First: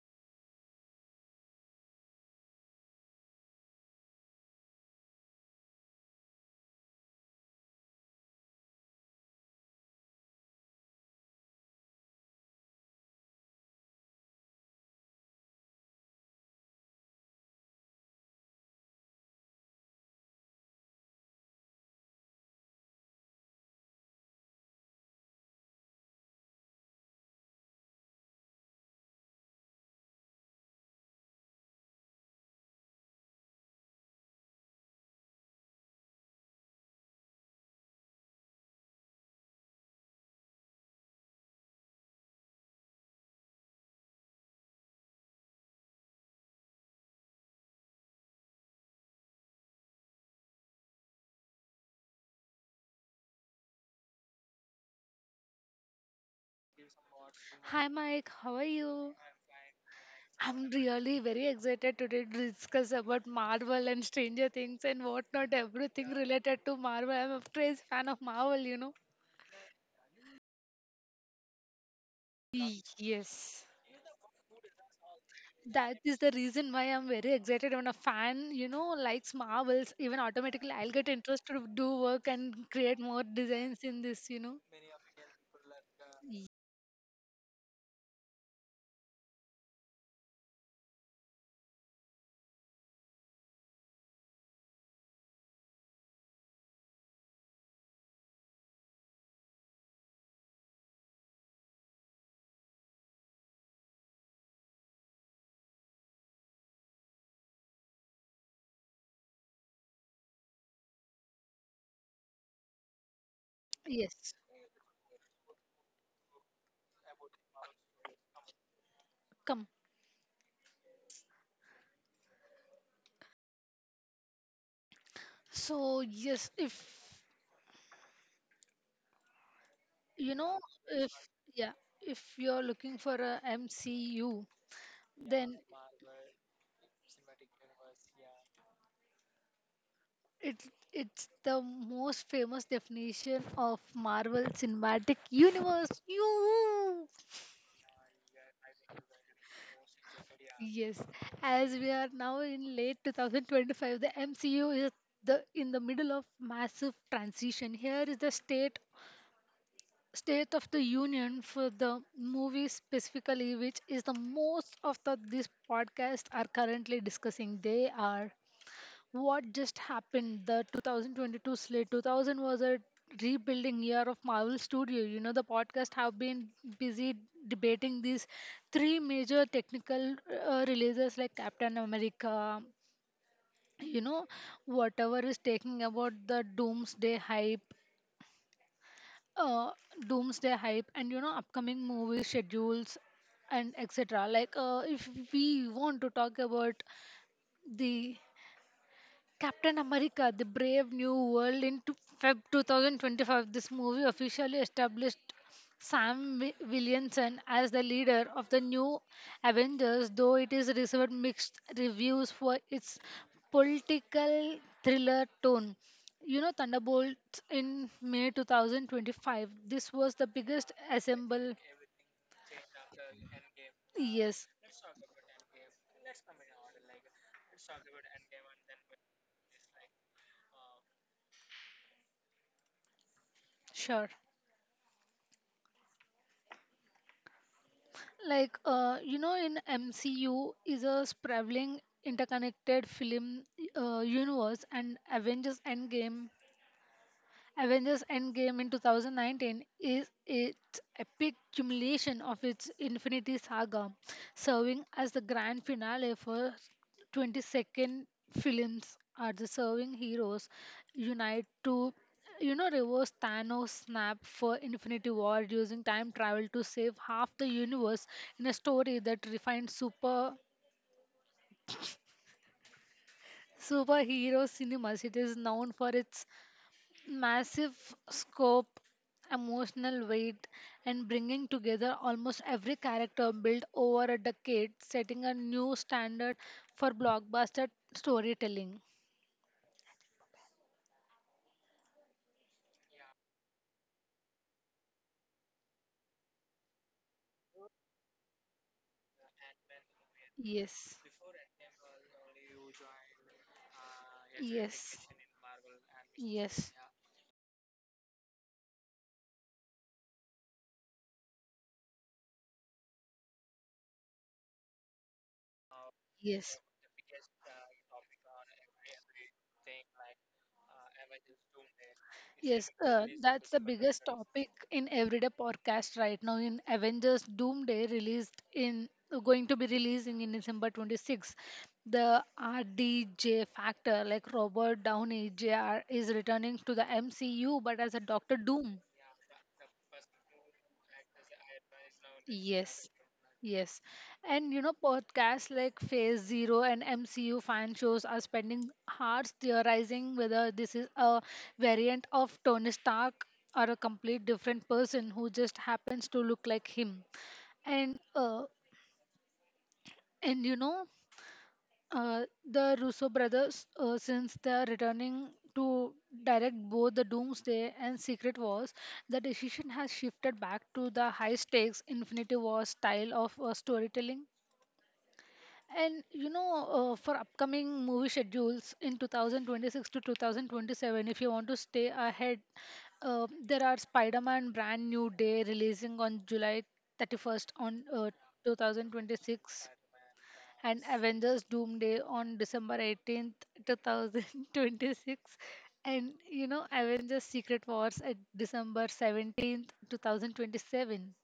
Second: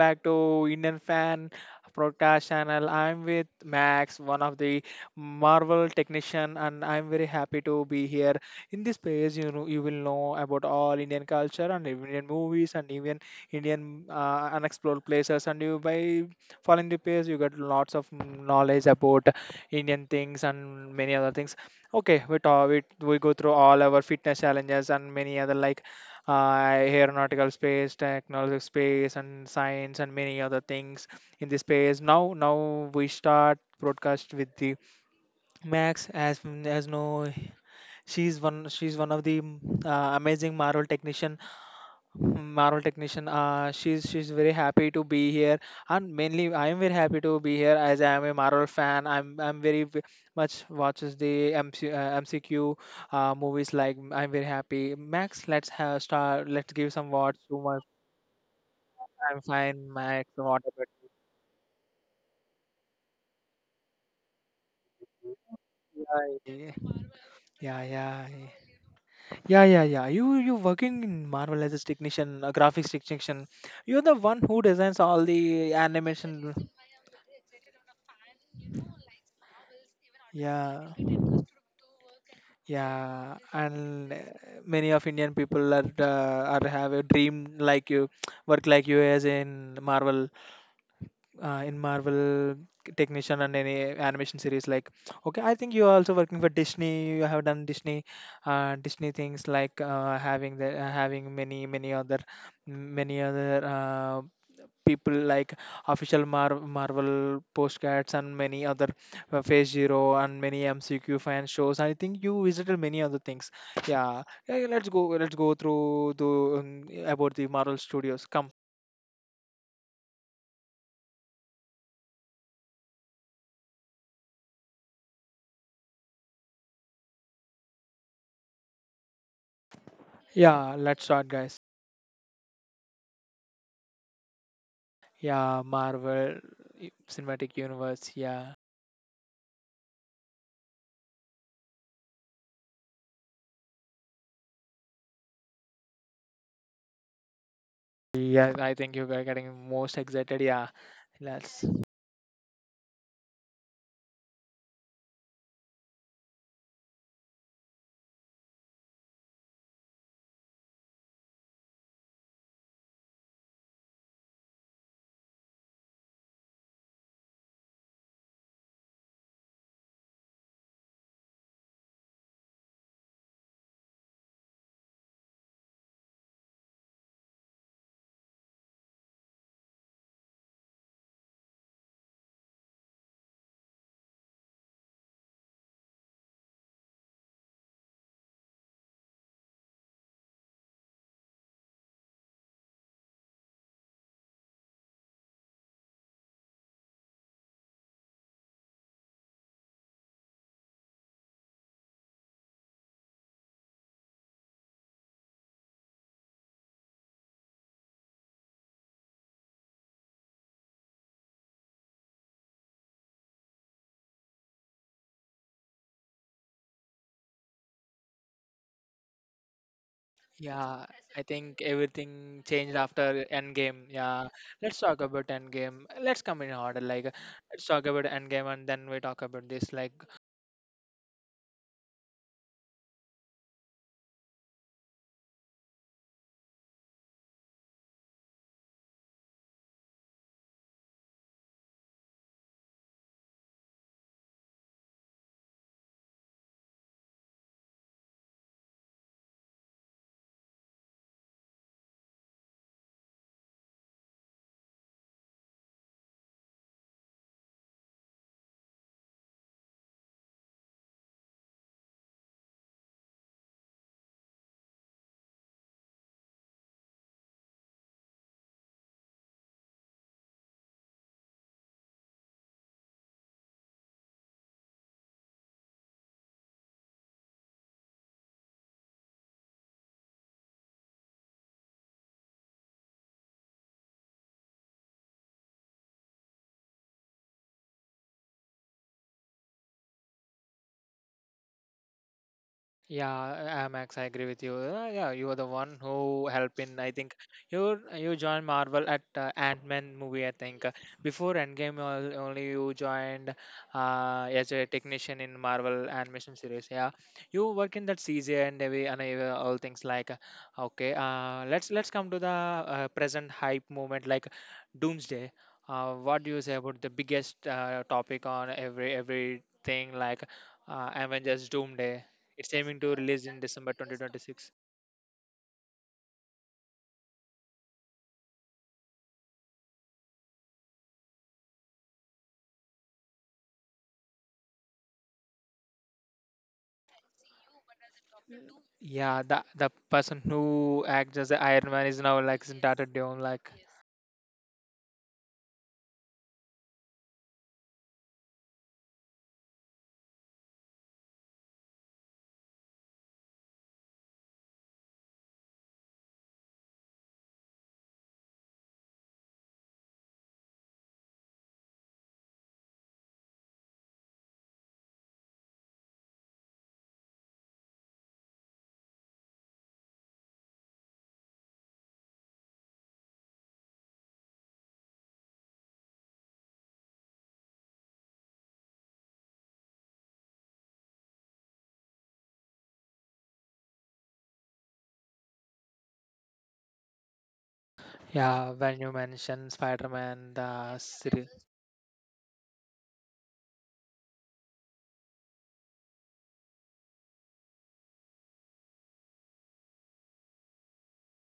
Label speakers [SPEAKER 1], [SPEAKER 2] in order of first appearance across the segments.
[SPEAKER 1] back to Indian Fan Podcast channel. I'm with Max, one of the Marvel technician, and I'm very happy to be here. In this page, you will know about all Indian culture and Indian movies and even Indian unexplored places. And you by following the page, you get lots of knowledge about Indian things and many other things. Okay, we talk, we go through all our fitness challenges and many other like aeronautical space, technology space, and science, and many other things in the space. Now we start broadcast with the Max as no, she's one of the amazing Marvel technician she's very happy to be here, and mainly I am very happy to be here as I am a Marvel fan. I'm very much watches the MCQ movies. Like I'm very happy. Max, let's have start. Let's give some words to Max.
[SPEAKER 2] Hi Mike, how are you?
[SPEAKER 1] I'm fine, Max. What
[SPEAKER 2] I'm
[SPEAKER 1] about
[SPEAKER 2] really very excited today to discuss about Marvel and Stranger Things and whatnot, everything related
[SPEAKER 1] you?
[SPEAKER 2] to Marvel. I'm a crazy
[SPEAKER 1] Yeah,
[SPEAKER 2] fan of
[SPEAKER 1] yeah, yeah.
[SPEAKER 2] Marvel.
[SPEAKER 1] Yeah, yeah, yeah. You working in Marvel as a technician, a graphics technician.
[SPEAKER 2] Yes.
[SPEAKER 1] You're the one who designs all the
[SPEAKER 2] That is the
[SPEAKER 1] animation.
[SPEAKER 2] reason why I'm very excited when a fan, likes Marvels, even automatically
[SPEAKER 1] Yeah.
[SPEAKER 2] I'll get interest to do work and create more
[SPEAKER 1] Yeah,
[SPEAKER 2] designs in
[SPEAKER 1] and
[SPEAKER 2] this.
[SPEAKER 1] many of Indian people are have a dream like you, work like you as in Marvel in Marvel technician and any animation series like okay, I think you are also working for Disney. You have done Disney Disney things like having the having many other many other uh, people like official Marvel postcards and many other Phase Zero and many MCQ fan shows. I think you visited many other things. Yeah,
[SPEAKER 2] Yes.
[SPEAKER 1] yeah, yeah, let's go through the about the Marvel studios come.
[SPEAKER 2] Come. So yes, You know,
[SPEAKER 1] Yeah, let's
[SPEAKER 2] if
[SPEAKER 1] start guys.
[SPEAKER 2] yeah, if you're looking for a MCU, then
[SPEAKER 1] Yeah, Marvel cinematic universe. Yeah.
[SPEAKER 2] it it's the most famous definition of Marvel Cinematic Universe. You.
[SPEAKER 1] Yeah, I think you are getting most excited. Yeah.
[SPEAKER 2] Yes,
[SPEAKER 1] Let's.
[SPEAKER 2] as we are now in late 2025, the MCU is the in the middle of massive transition. Here is the State of the Union for the movie specifically, which is the most of the this podcast are currently discussing. They are what just happened. The 2022 slate, 2000 was a rebuilding year of Marvel Studio. You know the podcast have been busy debating these three major technical releases like Captain America. You know whatever is taking about the uh, doomsday hype and upcoming movie schedules and etc, like if we want to talk about the Captain America: The Brave New World into February 2025. This movie officially established Sam Williamson as the leader of the new Avengers, though it is received mixed reviews for its political thriller tone. You know, Thunderbolts in May 2025. This was the biggest
[SPEAKER 1] Yeah, I
[SPEAKER 2] assemble.
[SPEAKER 1] think everything changed after Endgame. Yeah.
[SPEAKER 2] Yes,
[SPEAKER 1] Let's talk about Endgame. Let's come in order. Like, let's talk about Endgame and then we talk about this. Like,
[SPEAKER 2] sure. Like in MCU is a sprawling interconnected film universe, and Avengers Endgame in 2019 is its epic culmination of its Infinity Saga, serving as the grand finale for 22nd films are the serving heroes unite to reverse Thanos snap for Infinity War using time travel to save half the universe in a story that refines superhero cinemas. It is known for its massive scope, emotional weight, and bringing together almost every character built over a decade, setting a new standard for blockbuster storytelling.
[SPEAKER 1] yeah, Max, I agree with you. Yeah, you are the one who helped in. I think you joined Marvel at Ant Man movie. I think.
[SPEAKER 2] Yes.
[SPEAKER 1] Before Endgame, only you joined as a
[SPEAKER 2] Yes.
[SPEAKER 1] technician in Marvel animation series.
[SPEAKER 2] Yes.
[SPEAKER 1] Yeah, you work in that CGI and all things like. Okay, uh, let's come to the present hype moment like Doomsday. What do you say
[SPEAKER 2] Yes.
[SPEAKER 1] about the biggest topic on everything like Avengers Doomsday? It's
[SPEAKER 2] Yes,
[SPEAKER 1] aiming to release in
[SPEAKER 2] that's the
[SPEAKER 1] December
[SPEAKER 2] biggest
[SPEAKER 1] 2026.
[SPEAKER 2] topic in everyday podcast right now. In Avengers Doomsday, released in going to be releasing in December 26, the RDJ Factor, like Robert Downey Jr., is returning to the MCU, but as a Doctor Doom.
[SPEAKER 1] Yeah, the person who acts as the Iron Man is now like Zendaya
[SPEAKER 2] Yes.
[SPEAKER 1] Dome. Like,
[SPEAKER 2] Yes. And podcasts like Phase Zero and MCU fan shows are spending hours theorizing whether this is a variant of Tony Stark or a complete different person who just happens to look like him. And uh, and the Russo brothers, since they are returning to direct both the Doomsday and Secret Wars, the decision has shifted back to the high stakes Infinity War style of storytelling. And for upcoming movie schedules in 2026 to 2027, if you want to stay ahead, there are Spider-Man Brand New Day releasing on July 31st on
[SPEAKER 1] yeah, when you mention
[SPEAKER 2] 2026,
[SPEAKER 1] Spider-Man, the
[SPEAKER 2] and
[SPEAKER 1] series.
[SPEAKER 2] Avengers Doomsday on December 18th, 2026, and Avengers Secret Wars at December 17th, 2027.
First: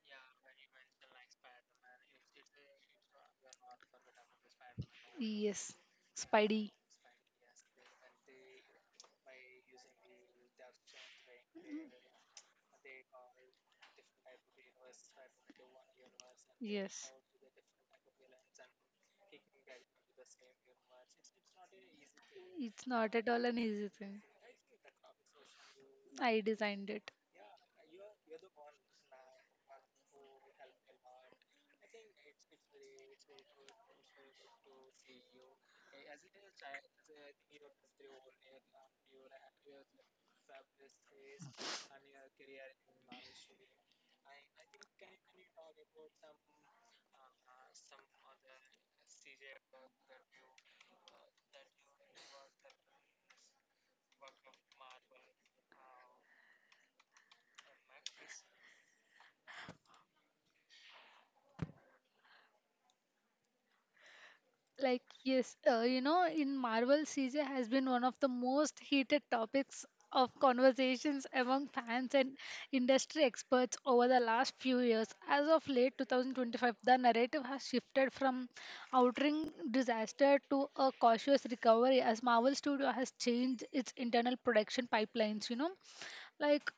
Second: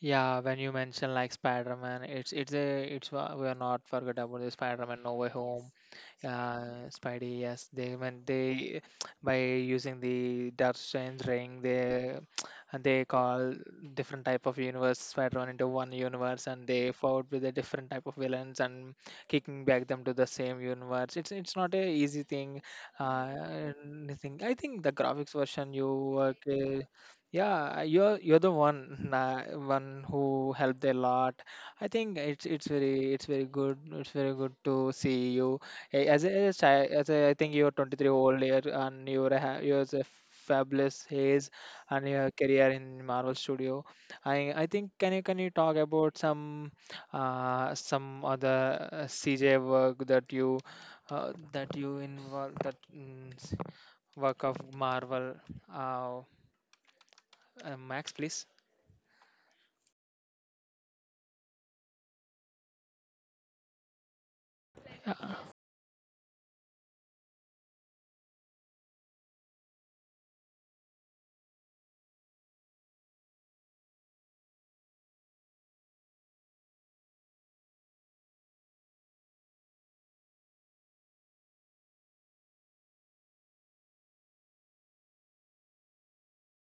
[SPEAKER 1] Yeah, when you mention like Spider-Man, it's a it's we are not forget about the Spider-Man No Way Home.
[SPEAKER 2] Yes. Spidey.
[SPEAKER 1] Spidey, yes, they when they by using the Dark Strange ring, they and they call different type of universe Spider-Man into one universe, and they
[SPEAKER 2] Yes.
[SPEAKER 1] fought with a different type of villains and kicking back them to the same universe. It's not a easy thing.
[SPEAKER 2] It's not at all an
[SPEAKER 1] Uh,
[SPEAKER 2] easy thing.
[SPEAKER 1] Anything. I think the graphics version you work.
[SPEAKER 2] I designed it.
[SPEAKER 1] Yeah, you're the one one who helped a lot. I think it's very good. It's very good to see you. Hey, as a child, as a, I think you're 23 old year and you're a, you're a fabulous haze and your career in Marvel Studio. I think can you talk about some other CJ work that you that you involve work of Marvel uh, Max please.
[SPEAKER 2] Like,
[SPEAKER 1] Yeah,
[SPEAKER 2] yes, in Marvel, CJ has been one of the most heated topics of conversations among fans and industry experts over the last few years. As of late 2025, the narrative has shifted from outering disaster to a cautious recovery, as Marvel Studio has changed its internal production pipelines, like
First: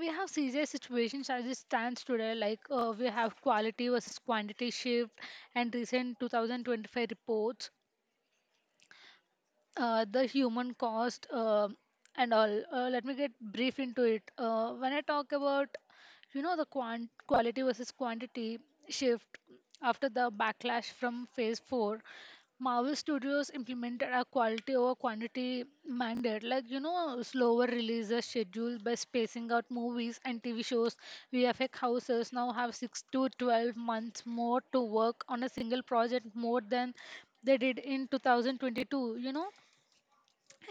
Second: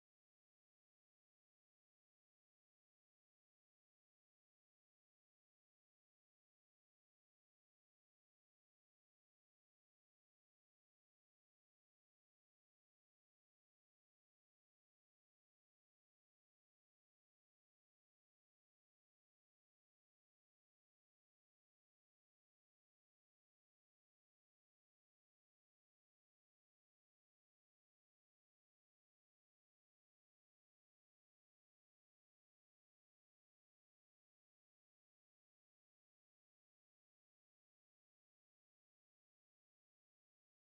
[SPEAKER 2] we have serious situations. As it stands today, like we have quality versus quantity shift and recent 2025 reports, the human cost, and all. Let me get brief into it. When I talk about, the quality versus quantity shift after the backlash from Phase 4, Marvel Studios implemented a quality over quantity mandate, like, slower releases schedule by spacing out movies and TV shows. VFX houses now have 6 to 12 months more to work on a single project more than they did in 2022,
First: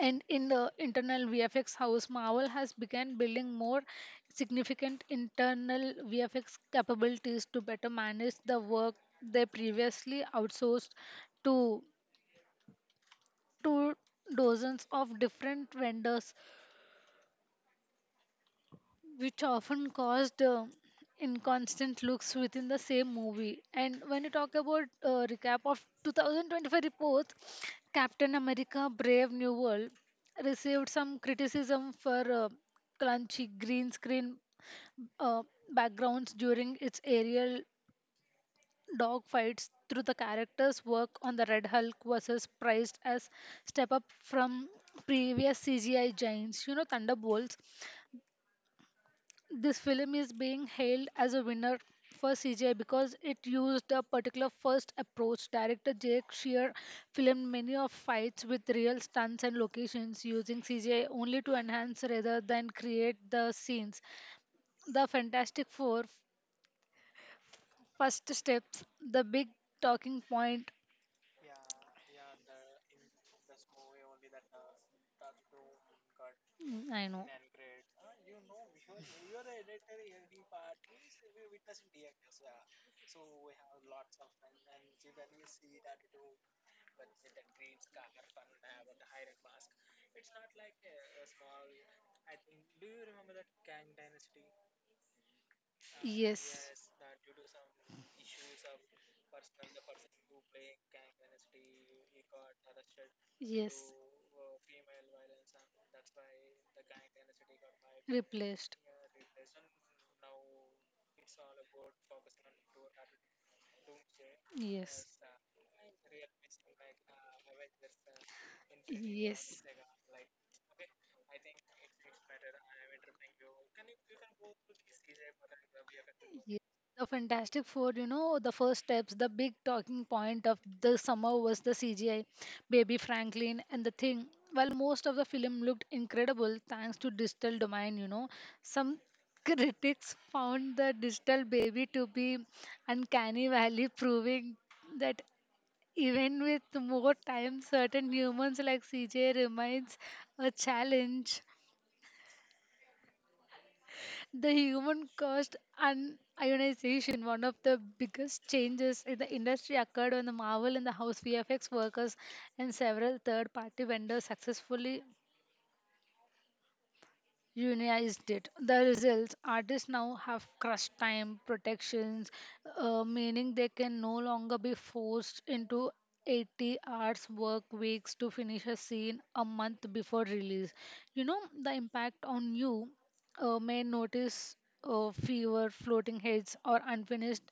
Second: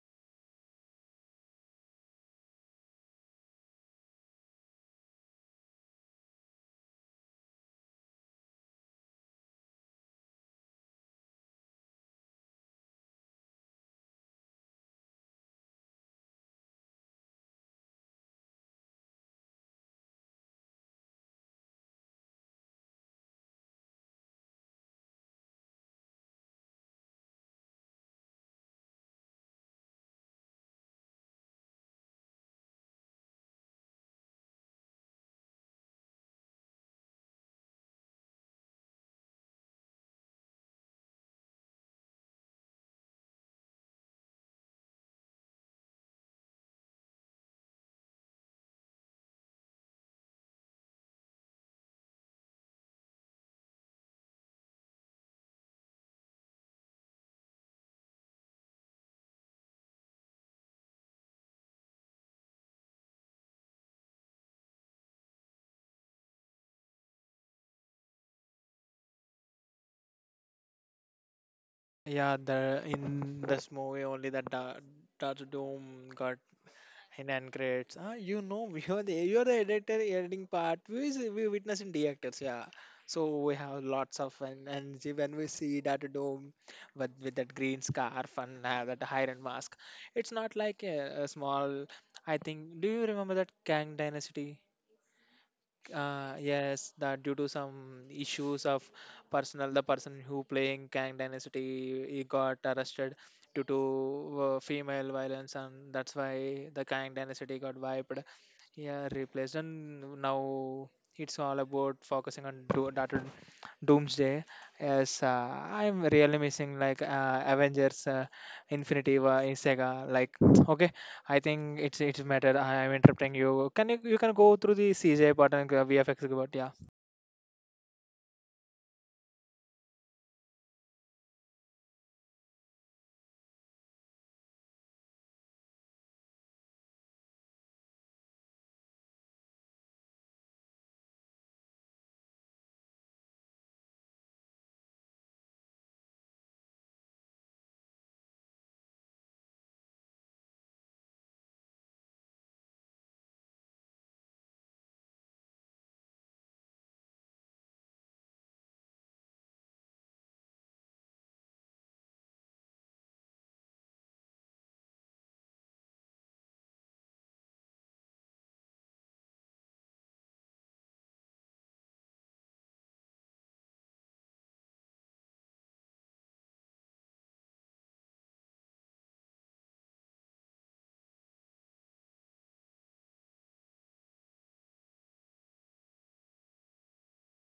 [SPEAKER 2] and in the internal VFX house, Marvel has begun building more significant internal VFX capabilities to better manage the work they previously outsourced to to dozens of different vendors, which often caused inconstant looks within the same movie. And when you talk about recap of 2025 report, Captain America: Brave New World received some criticism for clunky green screen uh, backgrounds during its aerial dogfights. Through the character's work on the Red Hulk versus praised as step up from previous CGI giants, Thunderbolts, this film is being hailed as a winner for CGI because it used a particular first approach. Director Jake Shear filmed many of fights with real stunts and locations using CGI only to enhance rather than create the scenes. The Fantastic Four first steps, the big talking point.
[SPEAKER 1] yeah, the in this movie only that Dark Doom got.
[SPEAKER 2] Mm, I know.
[SPEAKER 1] And Uncredits. Ah, you know, we are the you are the editor editing part. We witness in the actors, yeah. So we have lots of fun, and see when we see that dome with that green scarf and that iron mask, it's not like a small. I think. Do you remember that Kang Dynasty?
[SPEAKER 2] Yes.
[SPEAKER 1] Yes, that due to some issues of personal, the person who playing Kang Dynasty he got arrested due to
[SPEAKER 2] Yes,
[SPEAKER 1] female violence, and that's why the Kang Dynasty got wiped.
[SPEAKER 2] replaced.
[SPEAKER 1] Yeah, replaced, and now it's all about focusing on data Doomsday.
[SPEAKER 2] Yes.
[SPEAKER 1] Yes, I'm really missing like Avengers, Infinity War, in
[SPEAKER 2] Yes.
[SPEAKER 1] Sega. Like, okay. I think it's matter. I am interrupting you. Can you you can go through the CJ part and VFX part?
[SPEAKER 2] Yes,
[SPEAKER 1] Yeah,
[SPEAKER 2] the Fantastic Four, the first steps, the big talking point of the summer was the CGI, Baby Franklin, and the thing. While most of the film looked incredible thanks to digital domain, some critics found the digital baby to be uncanny valley, proving that even with more time, certain humans like CJ remains a challenge. The human cost and ionization, one of the biggest changes in the industry, occurred when the Marvel and the House VFX workers and several third party vendors successfully unionized it. The results artists now have crunch time protections, meaning they can no longer be forced into 80 hours work weeks to finish a scene a month before release. You know, the impact on you may notice fewer floating heads or unfinished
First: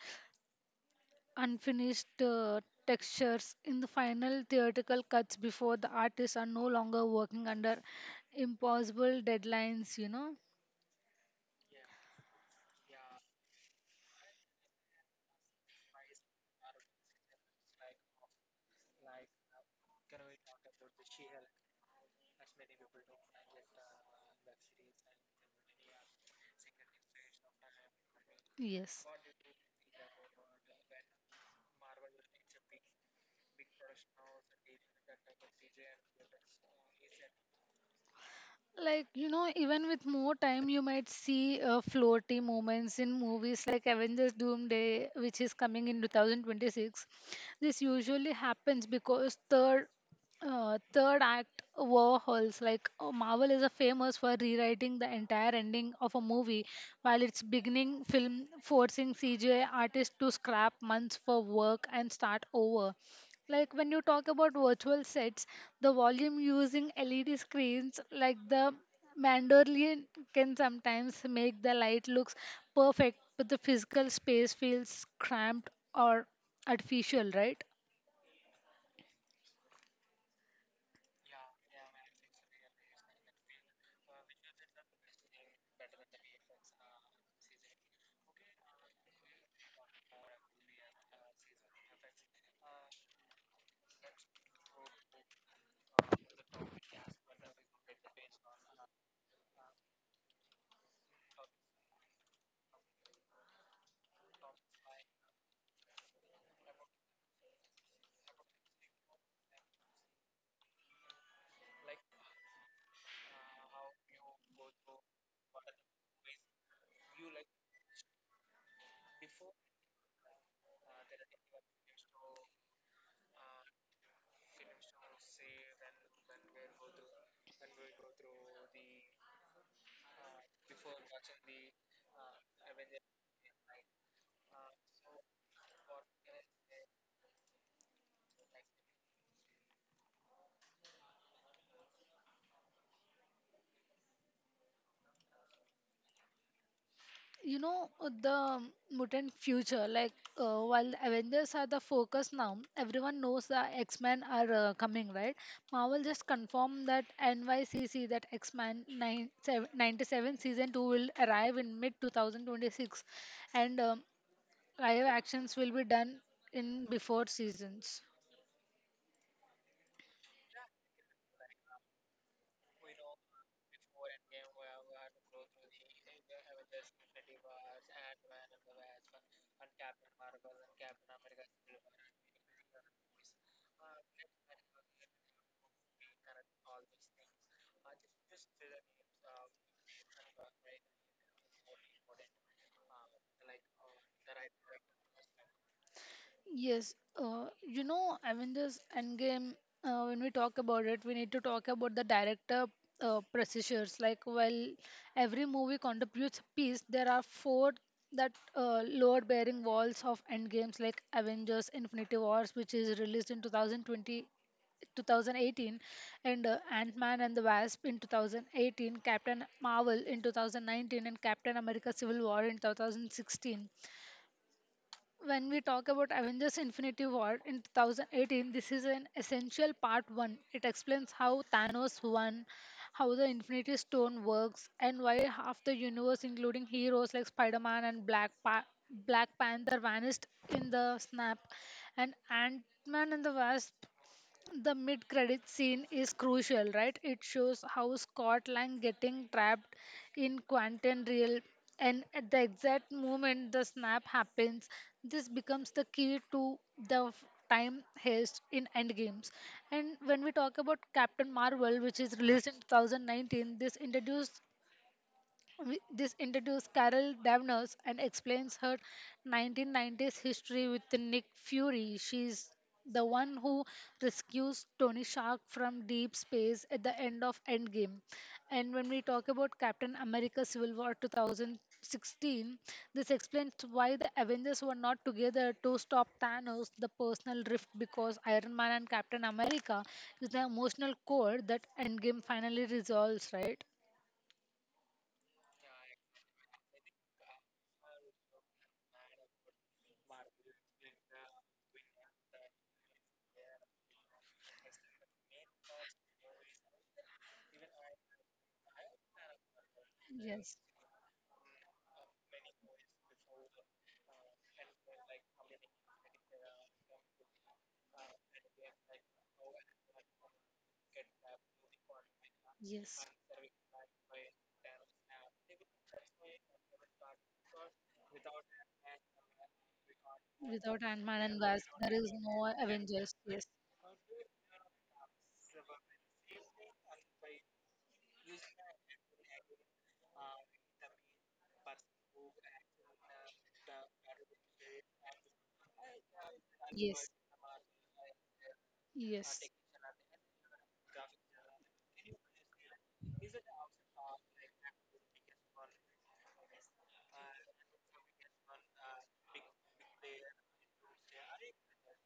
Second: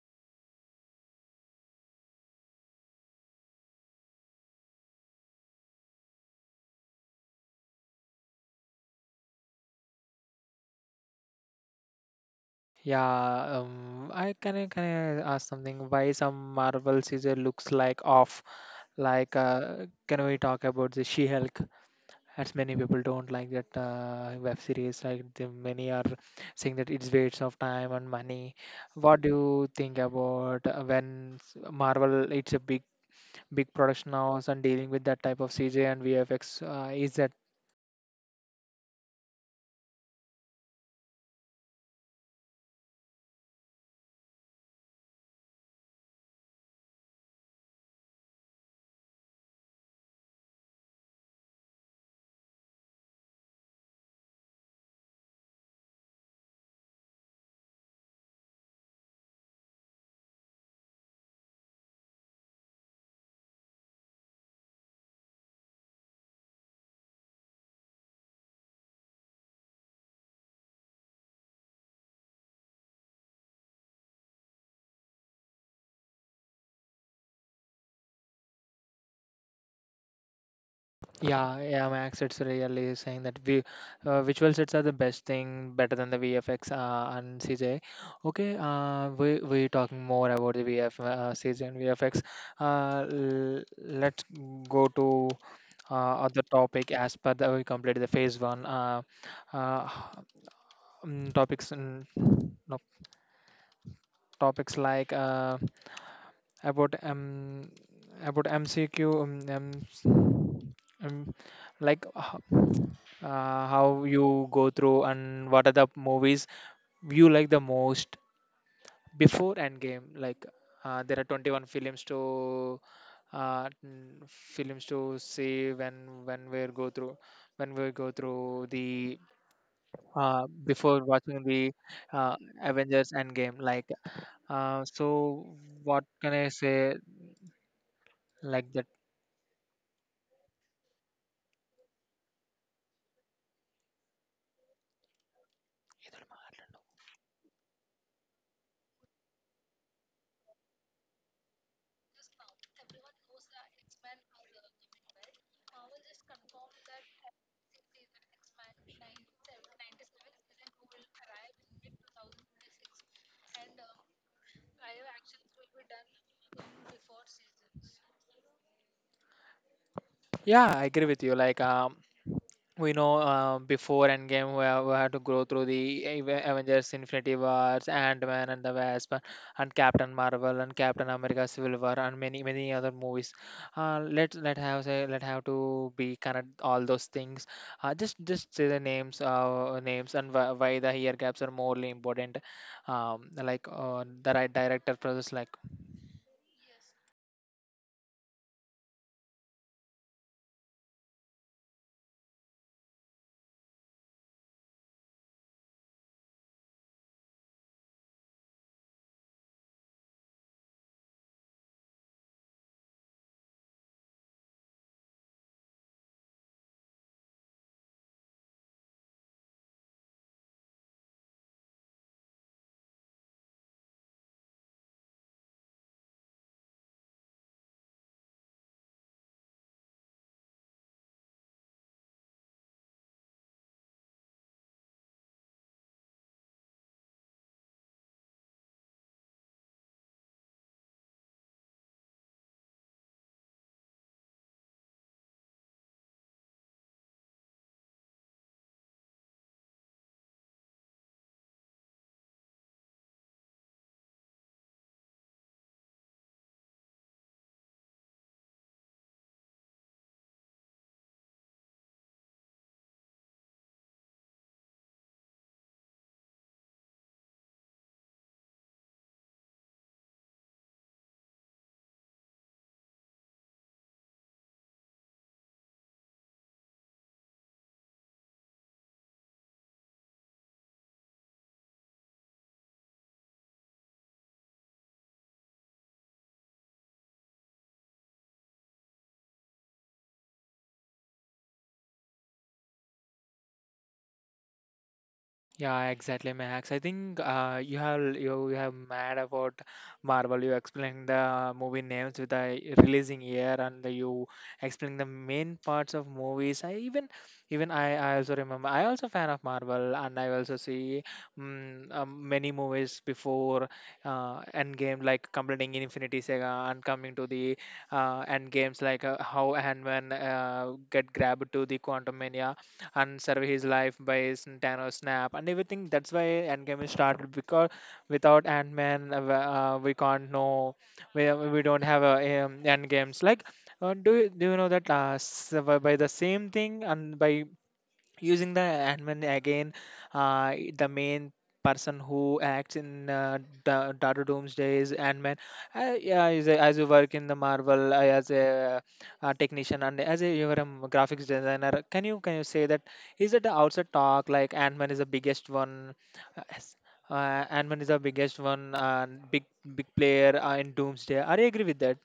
[SPEAKER 2] unfinished uh, textures in the final theatrical cuts, before the artists are no longer working under impossible deadlines.
[SPEAKER 1] yeah. I can I can I ask something. Why some Marvel CJ looks like off? Like, can we talk about the She-Hulk? As many people don't like that web series. Like the many are saying that it's waste of time and money.
[SPEAKER 2] Yes.
[SPEAKER 1] What do you think about Marvel? It's a big production house and dealing with that type of CJ and VFX. Is that.
[SPEAKER 2] Like, even with more time, you might see floaty moments in movies like Avengers Doomsday, which is coming in 2026. This usually happens because third act overhauls, like Marvel is a famous for rewriting the entire ending of a movie while its beginning film, forcing CGI artists to scrap months for work and start over. Like when you talk about virtual sets, the volume using LED screens like the mandolin can sometimes make the light looks perfect, but the physical space feels cramped or artificial, right?
[SPEAKER 1] Yeah, yeah, Max, it's really saying that we visual sets are the best thing, better than the VFX and CJ. Okay, uh, we talking more about the CJ and VFX. L let's go to other topic as per the we completed the phase one. Uh, topics and no, topics like about um about MCQ Um, like how you go through and what are the movies you like the most before Endgame? Like there are 21 films to films to see when we go through when we go through the before watching the uh, Avengers Endgame. Like so, what can I say? Like that.
[SPEAKER 2] you know the mutant future, like while Avengers are the focus now, everyone knows the X-Men are coming, right? Marvel just confirmed that NYCC that X-Men '97 season 2 will arrive in mid 2026, and live actions will be done in before seasons.
[SPEAKER 1] Yeah, I agree with you. Like we know before Endgame we have, we had to go through the Avengers Infinity Wars, Ant-Man and the Wasp, and Captain Marvel and Captain America Civil War and many other movies. Let let have say let have to be connect all those things. Just say the names names and why the year gaps are morely important. The right director process like.
[SPEAKER 2] Yes, Avengers Endgame, when we talk about it, we need to talk about the director pressures. Like, while every movie contributes a piece, there are four that load bearing walls of Endgames, like Avengers Infinity Wars, which is released in 2018, and Ant-Man and the Wasp in 2018, Captain Marvel in 2019, and Captain America Civil War in 2016. When we talk about Avengers Infinity War in 2018, this is an essential part one. It explains how Thanos won, how the Infinity Stone works, and why half the universe, including heroes like Spider Man and Black Panther, vanished in the snap. And Ant Man and the Wasp, the mid credit scene is crucial, right? It shows how Scott Lang getting trapped in Quantum Real and at the exact moment the snap happens, this becomes the key to the time heist in Endgames. And when we talk about Captain Marvel, which is released in 2019, this introduces Carol Danvers and explains her 1990s history with Nick Fury. She's the one who rescues Tony Stark from deep space at the end of Endgame. And when we talk about Captain America Civil War 2016, this explains why the Avengers were not together to stop Thanos, the personal rift, because Iron Man and Captain America is the emotional core that Endgame finally resolves, right?
[SPEAKER 1] Yeah, exactly, Max. I think you have mad about Marvel. You explained the movie names with the releasing year, and you explained the main parts of movies. I also remember. I also fan of Marvel, and I also
[SPEAKER 2] Yes.
[SPEAKER 1] see many movies before Endgame, like completing Infinity Saga and coming to the Endgames, like how Ant-Man get grabbed to the Quantum
[SPEAKER 2] Yes.
[SPEAKER 1] and survey his life by his Thanos snap and everything. That's why Endgame is started because without Ant Man, we can't know.
[SPEAKER 2] Without Ant-Man
[SPEAKER 1] We,
[SPEAKER 2] and
[SPEAKER 1] we
[SPEAKER 2] Wasp,
[SPEAKER 1] don't
[SPEAKER 2] there
[SPEAKER 1] have
[SPEAKER 2] is
[SPEAKER 1] a
[SPEAKER 2] no Avengers.
[SPEAKER 1] Endgames. Like, do you know that by the same thing and by using the admin again the main person who acts in Data Doomsday's
[SPEAKER 2] Yes.
[SPEAKER 1] Ant-Man. Yeah, is a, as you
[SPEAKER 2] Yes.
[SPEAKER 1] work in the Marvel as a
[SPEAKER 2] Yes.
[SPEAKER 1] technician and as a you're a graphics designer, can you say that is it the outside talk like Ant-Man is the biggest one uh, s- Ant-Man is the biggest one big big player in Doomsday, are you agree with that.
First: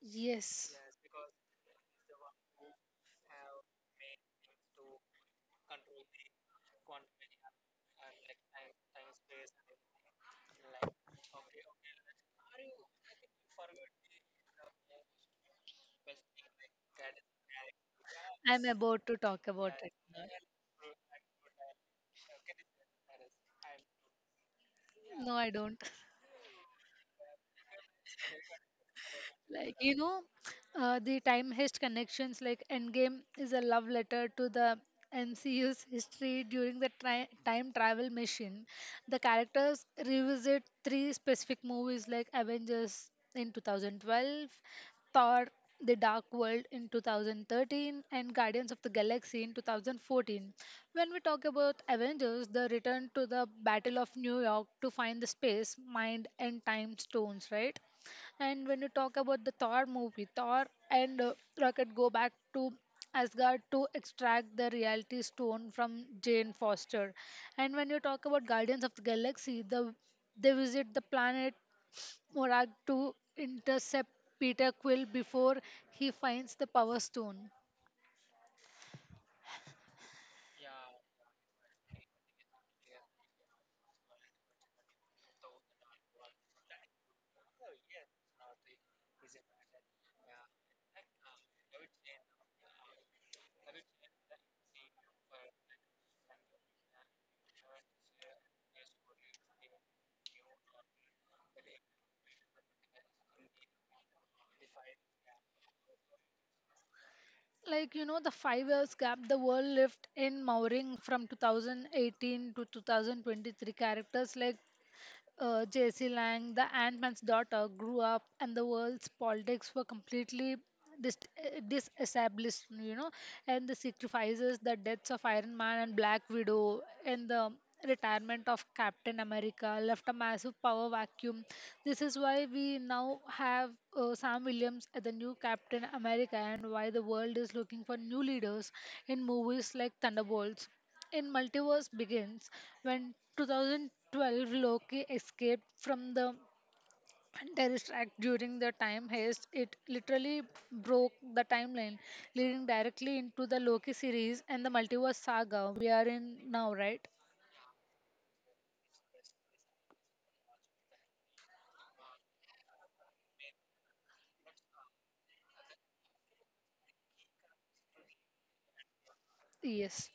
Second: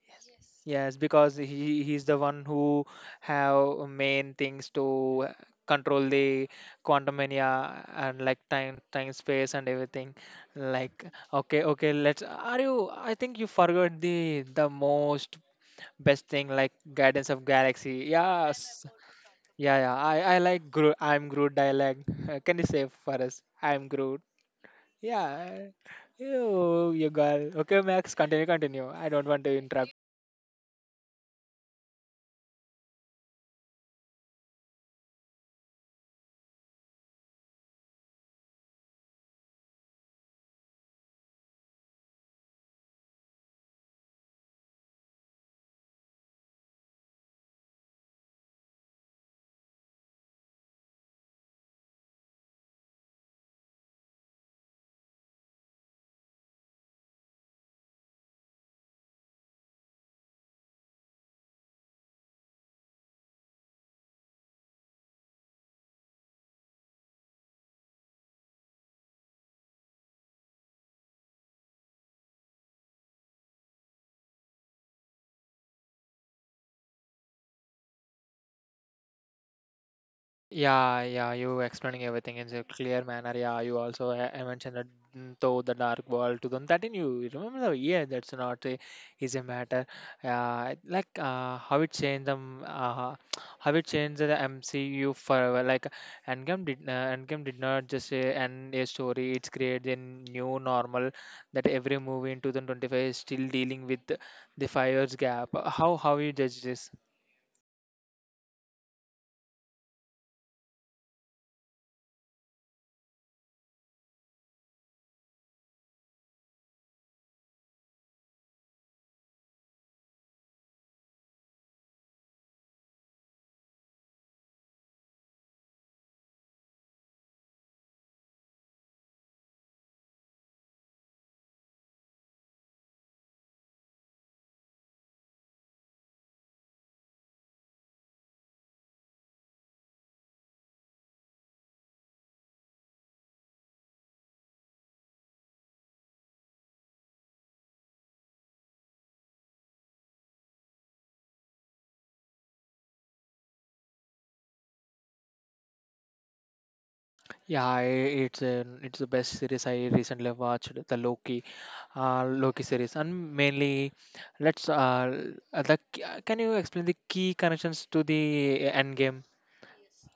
[SPEAKER 2] Yes.
[SPEAKER 1] Yes, because he's the one who have main things to control the quantum mania and like time space and everything. Like okay, let's are you. I think you forgot the most best thing like Guardians of Galaxy.
[SPEAKER 2] I'm
[SPEAKER 1] Yes.
[SPEAKER 2] about to talk about
[SPEAKER 1] Yeah
[SPEAKER 2] it.
[SPEAKER 1] yeah, I like Groot, I'm Groot dialogue. Can you say for us? I'm Groot.
[SPEAKER 2] No, I
[SPEAKER 1] Yeah.
[SPEAKER 2] don't.
[SPEAKER 1] You got okay, Max, continue continue. I don't want to
[SPEAKER 2] Like
[SPEAKER 1] interrupt.
[SPEAKER 2] the time heist connections, like Endgame is a love letter to the MCU's history. During the tri- time travel mission, the characters revisit three specific movies, like Avengers in 2012, Thor The Dark World in 2013, and Guardians of the Galaxy in 2014. When we talk about Avengers, the return to the battle of New York to find the space mind and time stones, right? And when you talk about the Thor movie, Thor and Rocket go back to Asgard to extract the reality stone from Jane Foster. And when you talk about Guardians of the Galaxy, they visit the planet Morag to intercept Peter Quill before he finds the Power Stone.
[SPEAKER 1] Yeah, yeah, you explaining everything in a clear manner. Yeah, you also mentioned that though the dark world 2013, you remember the year that's not a, is a matter. Like how it changed them, how it changed the MCU forever. Like Endgame did not just end a story. It's created a new normal that every movie in 2025 is still dealing with the 5 years gap. How you judge this?
[SPEAKER 2] Like the 5 years gap the world lived in Mowring from 2018 to 2023. Characters like J.C. Lang, the Ant-Man's daughter, grew up and the world's politics were completely disestablished, and the sacrifices, the deaths of Iron Man and Black Widow, and the retirement of Captain America left a massive power vacuum. This is why we now have Sam Williams as the new Captain America and why the world is looking for new leaders in movies like Thunderbolts. In Multiverse Begins, when 2012 Loki escaped from the terrorist act during the time heist, it literally broke the timeline, leading directly into the Loki series and the multiverse saga we are in now, right?
[SPEAKER 1] Yeah, it's it's the best series I recently watched, the Loki, Loki series, and mainly, let's can you explain the key connections to the Endgame?
[SPEAKER 2] Yes.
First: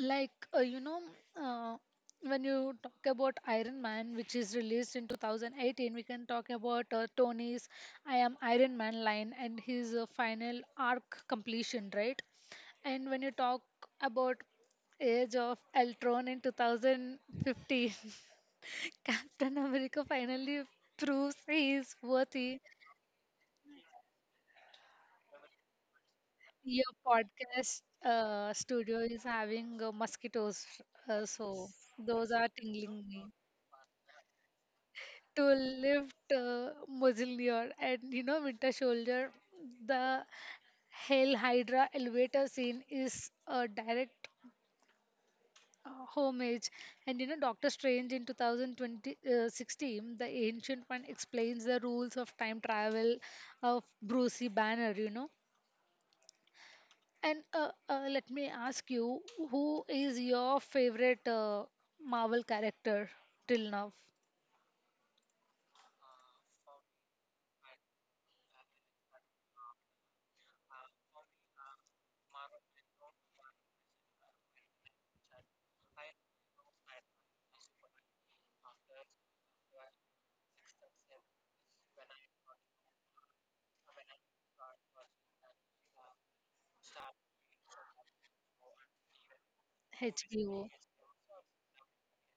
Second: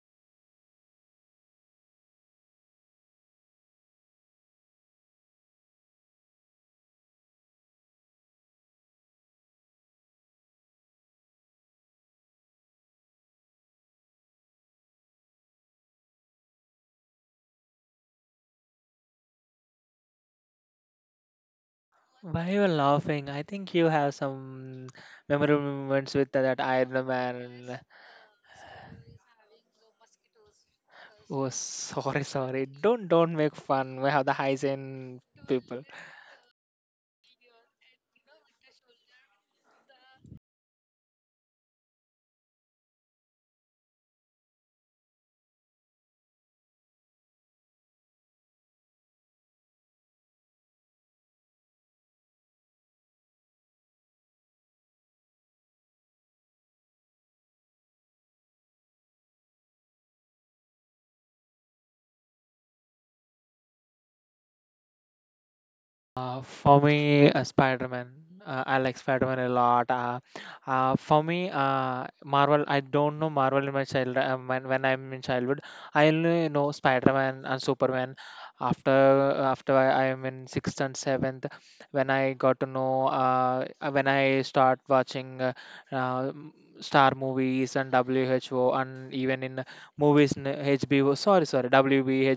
[SPEAKER 2] Like, uh, when you talk about Iron Man, which is released in 2018, we can talk about Tony's I Am Iron Man line and his final arc completion, right? And when you talk about Age of Ultron in 2015, Captain America finally proves he is
[SPEAKER 1] Why
[SPEAKER 2] worthy.
[SPEAKER 1] you are laughing? I think you have some memorable moments with that
[SPEAKER 2] Your
[SPEAKER 1] Iron Man.
[SPEAKER 2] podcast studio is having mosquitoes,
[SPEAKER 1] Oh,
[SPEAKER 2] so
[SPEAKER 1] sorry,
[SPEAKER 2] those are
[SPEAKER 1] sorry.
[SPEAKER 2] tingling
[SPEAKER 1] Don't
[SPEAKER 2] me.
[SPEAKER 1] don't make fun. We have the hygiene
[SPEAKER 2] To
[SPEAKER 1] people.
[SPEAKER 2] lift Mausoleum and Winter Soldier. The Hail Hydra elevator scene is a direct homage, and Doctor Strange in 2020 , 16, the Ancient One explains the rules of time travel of Brucey Banner. And let me ask you, who is your favorite Marvel character till now?
[SPEAKER 1] For me, Spider-Man. I like Spider-Man a lot. For me, Marvel. I don't know Marvel in my child. When I'm in childhood, I only know Spider-Man and Superman. After after I am in sixth and seventh, when I got to know, when I start watching uh, m- Star movies and WHO and even in movies in
[SPEAKER 2] HBO.
[SPEAKER 1] HBO. Sorry, WB,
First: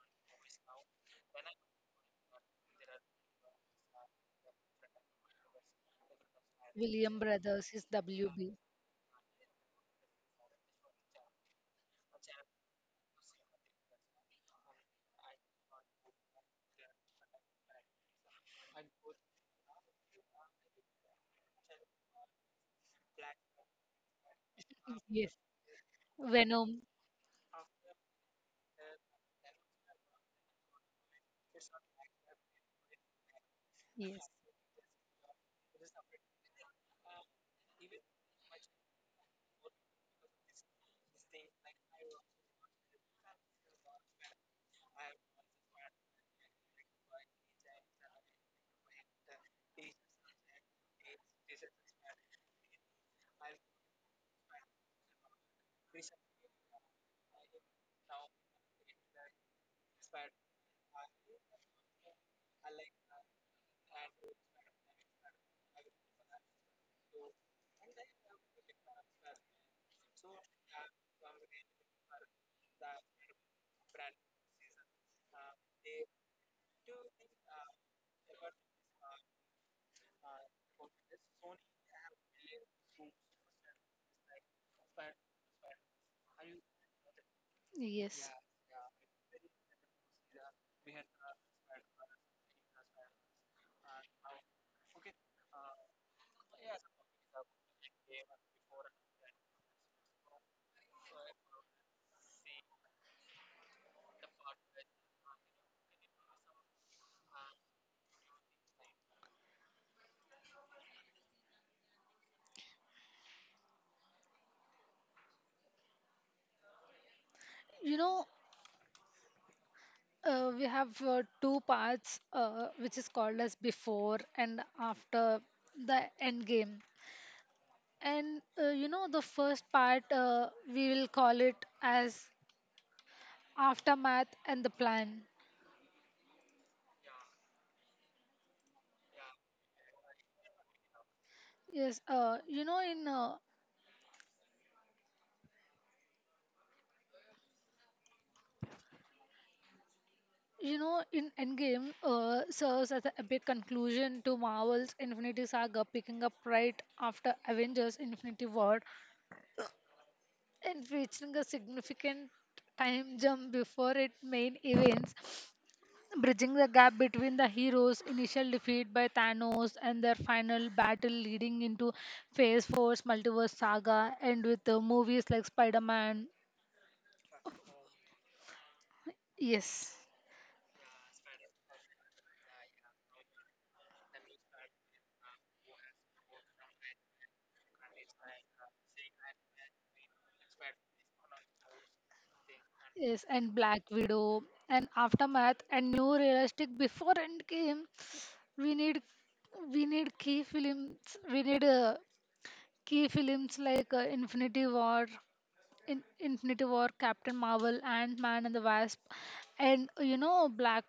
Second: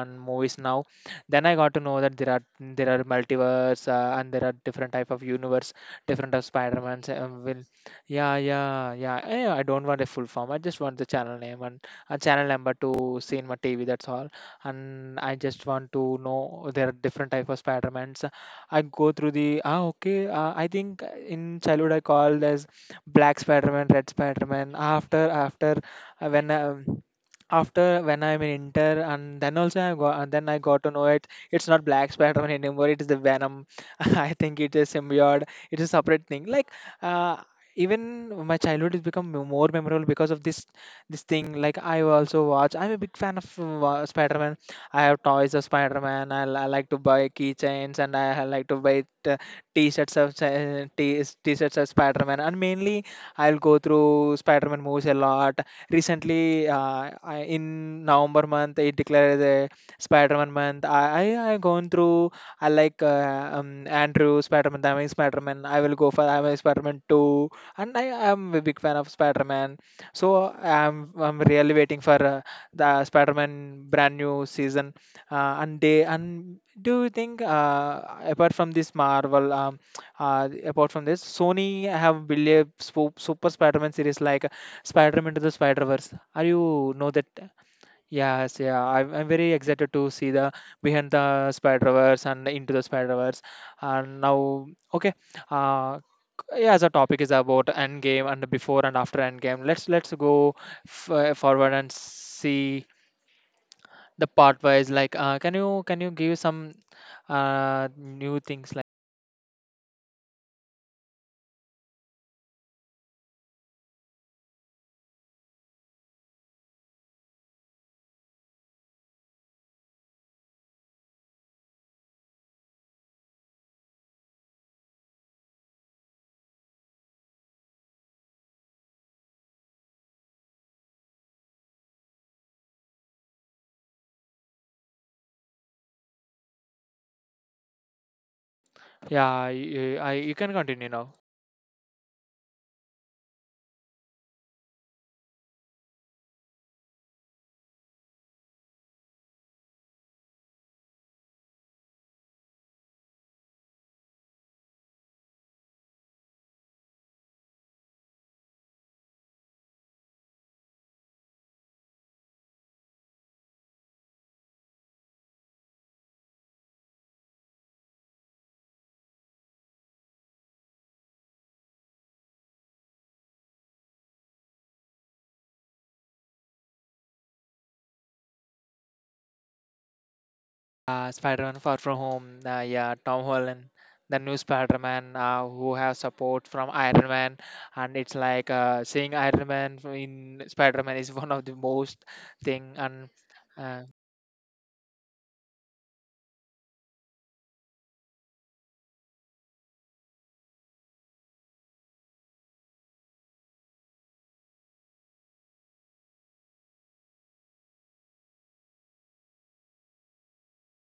[SPEAKER 1] and movies now. Then I got to know that there are multiverse, and there are different type of universe, different of spider-man's
[SPEAKER 2] William
[SPEAKER 1] will
[SPEAKER 2] Brothers is
[SPEAKER 1] yeah,
[SPEAKER 2] WB.
[SPEAKER 1] yeah, yeah. I don't want a full form, I just want the channel name and a channel number to see in my tv. That's all. And I just want to know there are different type of spider-mans. I go through the okay. I think in childhood I called as black spider-man, red spider-man. after
[SPEAKER 2] Yes.
[SPEAKER 1] after uh, when
[SPEAKER 2] Venom.
[SPEAKER 1] um after when I'm in Inter, and then I got to know it. It's not Black Spider-Man anymore. It is the Venom.
[SPEAKER 2] Yes.
[SPEAKER 1] I think it is symbiote. It is a separate thing. Like, uh, even my childhood has become more memorable because of this thing. Like I also watch. I'm a big fan of Spider-Man. I have toys of Spider-Man. I like to buy keychains and I like to buy t-shirts of Spider-Man. And mainly I'll go through Spider-Man movies a lot recently. In november month it declared a spider-man month. I gone through. I like andrew spider-man, I'm a spider-man, I will go for I'm a spider-man 2, and I am a big fan of spider-man. So I'm really waiting for the spider-man brand new season. And do you think apart from this marvel, apart from this sony have built a super spider-man series like Spider-Man to the Spider-Verse. Are you know that?
[SPEAKER 2] Yes.
[SPEAKER 1] Yes, yeah. I'm very excited to see the behind the Spider-Verse and into the Spider-Verse. And now, okay. Uh, yeah, the topic is about Endgame and the before and after Endgame. Let's go forward and see the part wise. Like, can you give some new things like?
[SPEAKER 2] You know, we have two parts, which is called as before and after the end game. And the first part we will call it as aftermath and the plan.
[SPEAKER 1] Yeah, you can continue now.
[SPEAKER 2] Yes. In Endgame serves as the epic conclusion to Marvel's Infinity Saga, picking up right after Avengers Infinity War and featuring a significant time jump before its main events, bridging the gap between the heroes' initial defeat by Thanos and their final battle leading into Phase Four's multiverse saga, and with movies like Spider Man. Yes.
[SPEAKER 1] Spider-Man Far From Home, yeah, Tom Holland, the new Spider-Man who have support from Iron Man, and it's like seeing Iron Man in Spider-Man is one of the most thing, and
[SPEAKER 2] Yes, and
[SPEAKER 1] uh,
[SPEAKER 2] Black Widow and Aftermath and new realistic before Endgame. We need we need key films. We need key films like Infinity War, Captain Marvel, Ant Man and the Wasp, and Black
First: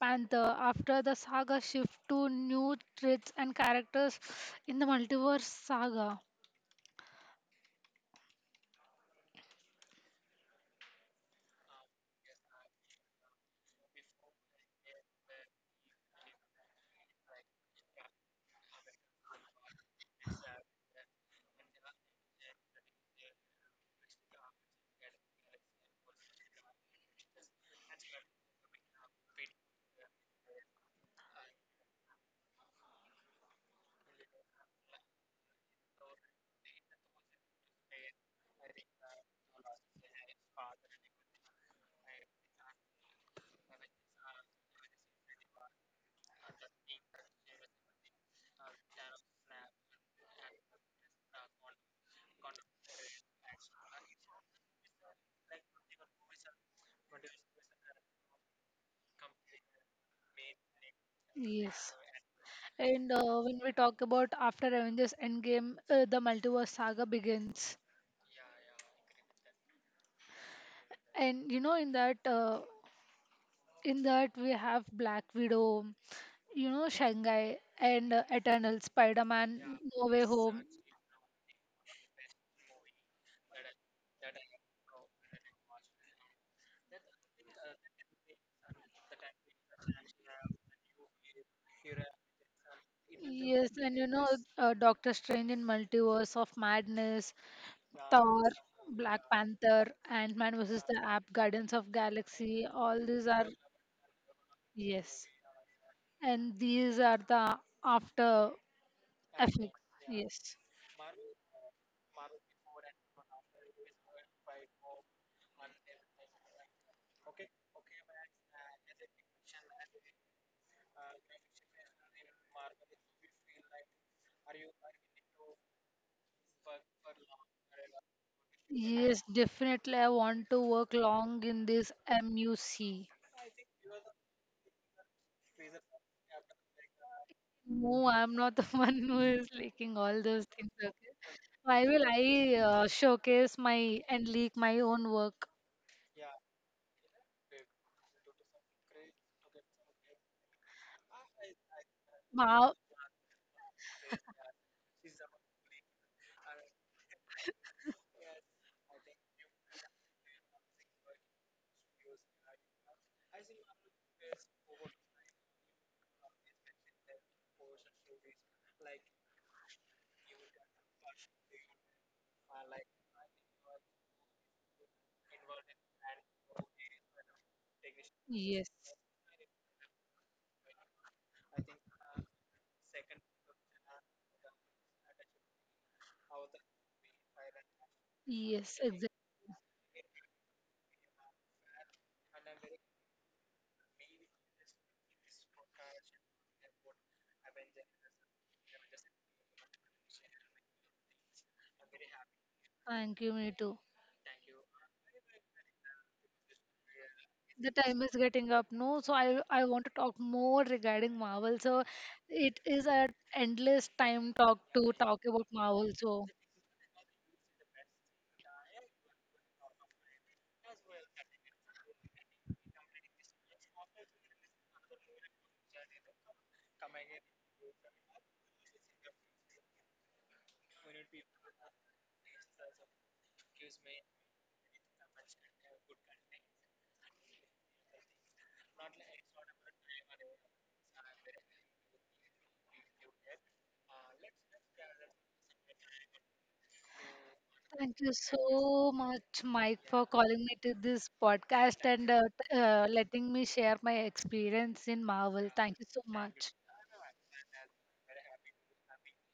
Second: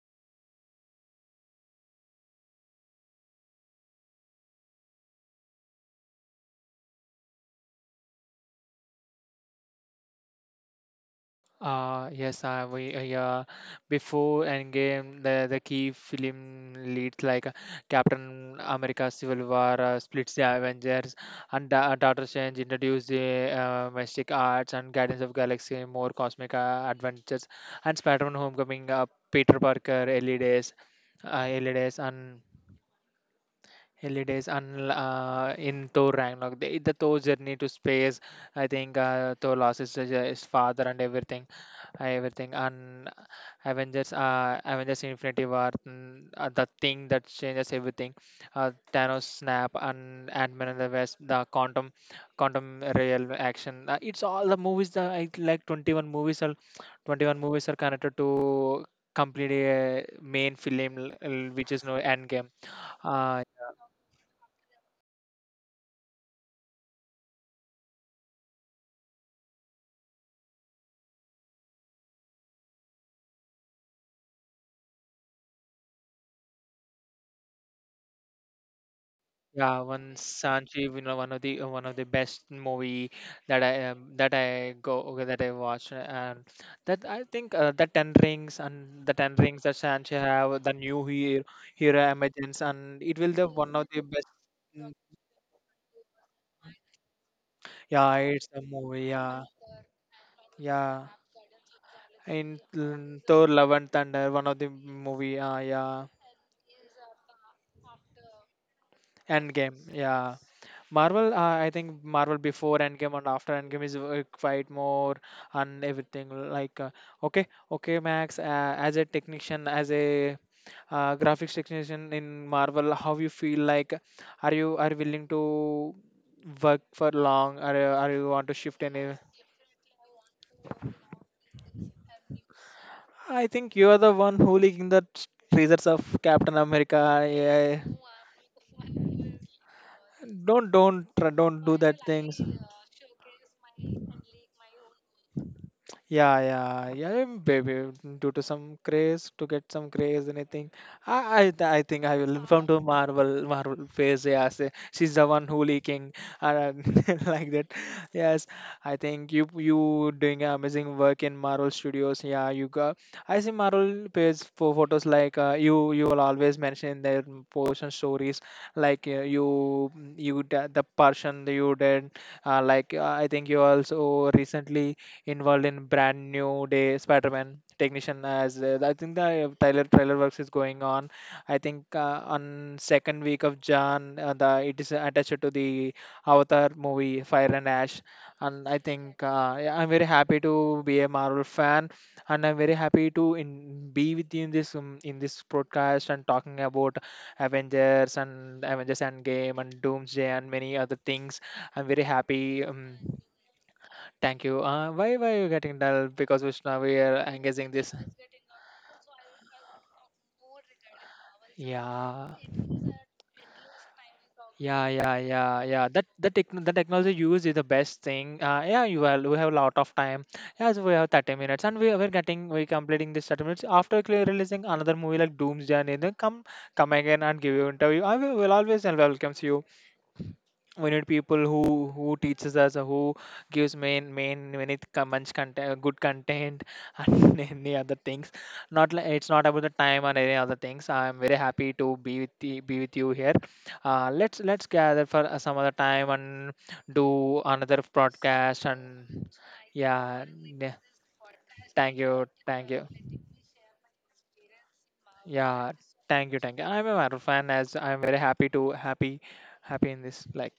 [SPEAKER 2] Panther. After the saga shift to new threats and characters in the multiverse saga.
[SPEAKER 1] Yes, I we yeah. Before Endgame, the key film leads like Captain America: Civil War splits the Avengers, and Doctor Strange introduced the mystic arts and Guardians of Galaxy more cosmic adventures, and Spider-Man: Homecoming, Peter Parker, early days, and Holidays un in Thor Ragnarok, the Thor journey to space. I think Thor lost his father and everything, And Avengers Infinity War, the thing that changes everything. Thanos snap and Ant-Man and the West, quantum real action. It's all the movies that I like. 21 movies are connected to complete a main film, which is
[SPEAKER 2] Yes.
[SPEAKER 1] no End Game.
[SPEAKER 2] And
[SPEAKER 1] Uh,
[SPEAKER 2] when we talk about after Avengers Endgame, the multiverse saga begins. And in that we have Black Widow, Shanghai, and Eternal Spider-Man,
[SPEAKER 1] Yeah,
[SPEAKER 2] No
[SPEAKER 1] one
[SPEAKER 2] Way Home.
[SPEAKER 1] Sanjeev, one of the best movie that I watched and that I think the Ten Rings that Sanjeev have the new hero emergence, and it will the one
[SPEAKER 2] Yes,
[SPEAKER 1] of
[SPEAKER 2] and
[SPEAKER 1] the best. mm,
[SPEAKER 2] Doctor Strange in Multiverse of Madness,
[SPEAKER 1] Yeah,
[SPEAKER 2] Thor,
[SPEAKER 1] it's a movie.
[SPEAKER 2] Black
[SPEAKER 1] Yeah,
[SPEAKER 2] Panther, Ant Man versus the
[SPEAKER 1] yeah.
[SPEAKER 2] App, Guardians of
[SPEAKER 1] In
[SPEAKER 2] Galaxy, all these are,
[SPEAKER 1] Thor: Love and Thunder, one of the
[SPEAKER 2] yes,
[SPEAKER 1] movie. Yeah,
[SPEAKER 2] and these are the after
[SPEAKER 1] Endgame,
[SPEAKER 2] effects.
[SPEAKER 1] yeah.
[SPEAKER 2] Yes,
[SPEAKER 1] Marvel, I think Marvel before Endgame and after Endgame is quite more and everything like okay, okay, Max. As a technician, as a graphics technician in Marvel, how you feel like? Are you willing to work for long? Are you want to shift any?
[SPEAKER 2] yes, definitely. I want to work long in this MUC.
[SPEAKER 1] I think you are the one who leaking the treasures of Captain America. Yeah.
[SPEAKER 2] No, I'm not the one who is leaking all those things. Okay,
[SPEAKER 1] Don't do
[SPEAKER 2] why
[SPEAKER 1] that
[SPEAKER 2] will
[SPEAKER 1] things.
[SPEAKER 2] I showcase my and leak my own work?
[SPEAKER 1] Yeah, yeah, yeah, baby. Due to some craze, to get some craze, anything. I think I will inform
[SPEAKER 2] Wow.
[SPEAKER 1] to Marvel, face. Yeah, say, she's the one who leaking, uh, like that. Yes, I think you doing amazing work in Marvel Studios. Yeah, you got. I see Marvel page for photos like you will always mention in their portion stories like the person that you did. Like I think you also recently involved in brand new day Spider-Man technician as
[SPEAKER 2] Yes.
[SPEAKER 1] I think the Tyler trailer works is going on. I think on second week of Jan, the it is attached to the Avatar movie Fire and Ash, and I
[SPEAKER 2] Yes, exactly.
[SPEAKER 1] think yeah, I'm very happy to be a Marvel fan, and I'm very happy be with you in this broadcast and talking about Avengers and Avengers Endgame and Doomsday and many other things. I'm very happy.
[SPEAKER 2] Thank you, me too.
[SPEAKER 1] Thank you. Why you getting dull? Because Vishnu, we are engaging
[SPEAKER 2] The
[SPEAKER 1] this.
[SPEAKER 2] time is getting up, no? So I want to talk more regarding Marvel. So
[SPEAKER 1] Yeah.
[SPEAKER 2] it is an endless time talk
[SPEAKER 1] Yeah,
[SPEAKER 2] to
[SPEAKER 1] yeah,
[SPEAKER 2] talk about
[SPEAKER 1] yeah, yeah.
[SPEAKER 2] Marvel.
[SPEAKER 1] That
[SPEAKER 2] So
[SPEAKER 1] the tech the technology used is the best thing. Yeah, you have we have a lot of time. Yes, we have 30 minutes, and we we're getting we completing this 30 minutes after clear releasing another movie like Doomsday. And then come again and give you interview. I will always welcomes you. We need people who teaches us who gives main main much content, good content, and any other things. Not like it's not about the time or any other things. I'm very happy to be with the, be with you here. Let's gather for some other time and do another
[SPEAKER 2] thank you
[SPEAKER 1] broadcast.
[SPEAKER 2] so
[SPEAKER 1] And
[SPEAKER 2] much, Mike, for
[SPEAKER 1] yeah,
[SPEAKER 2] calling me
[SPEAKER 1] yeah,
[SPEAKER 2] to this podcast
[SPEAKER 1] thank
[SPEAKER 2] and
[SPEAKER 1] you, thank you.
[SPEAKER 2] letting me share my experience in Marvel.
[SPEAKER 1] Yeah,
[SPEAKER 2] Thank you so
[SPEAKER 1] thank you,
[SPEAKER 2] much.
[SPEAKER 1] thank you. I'm a Marvel fan as I'm very happy to happy happy in this like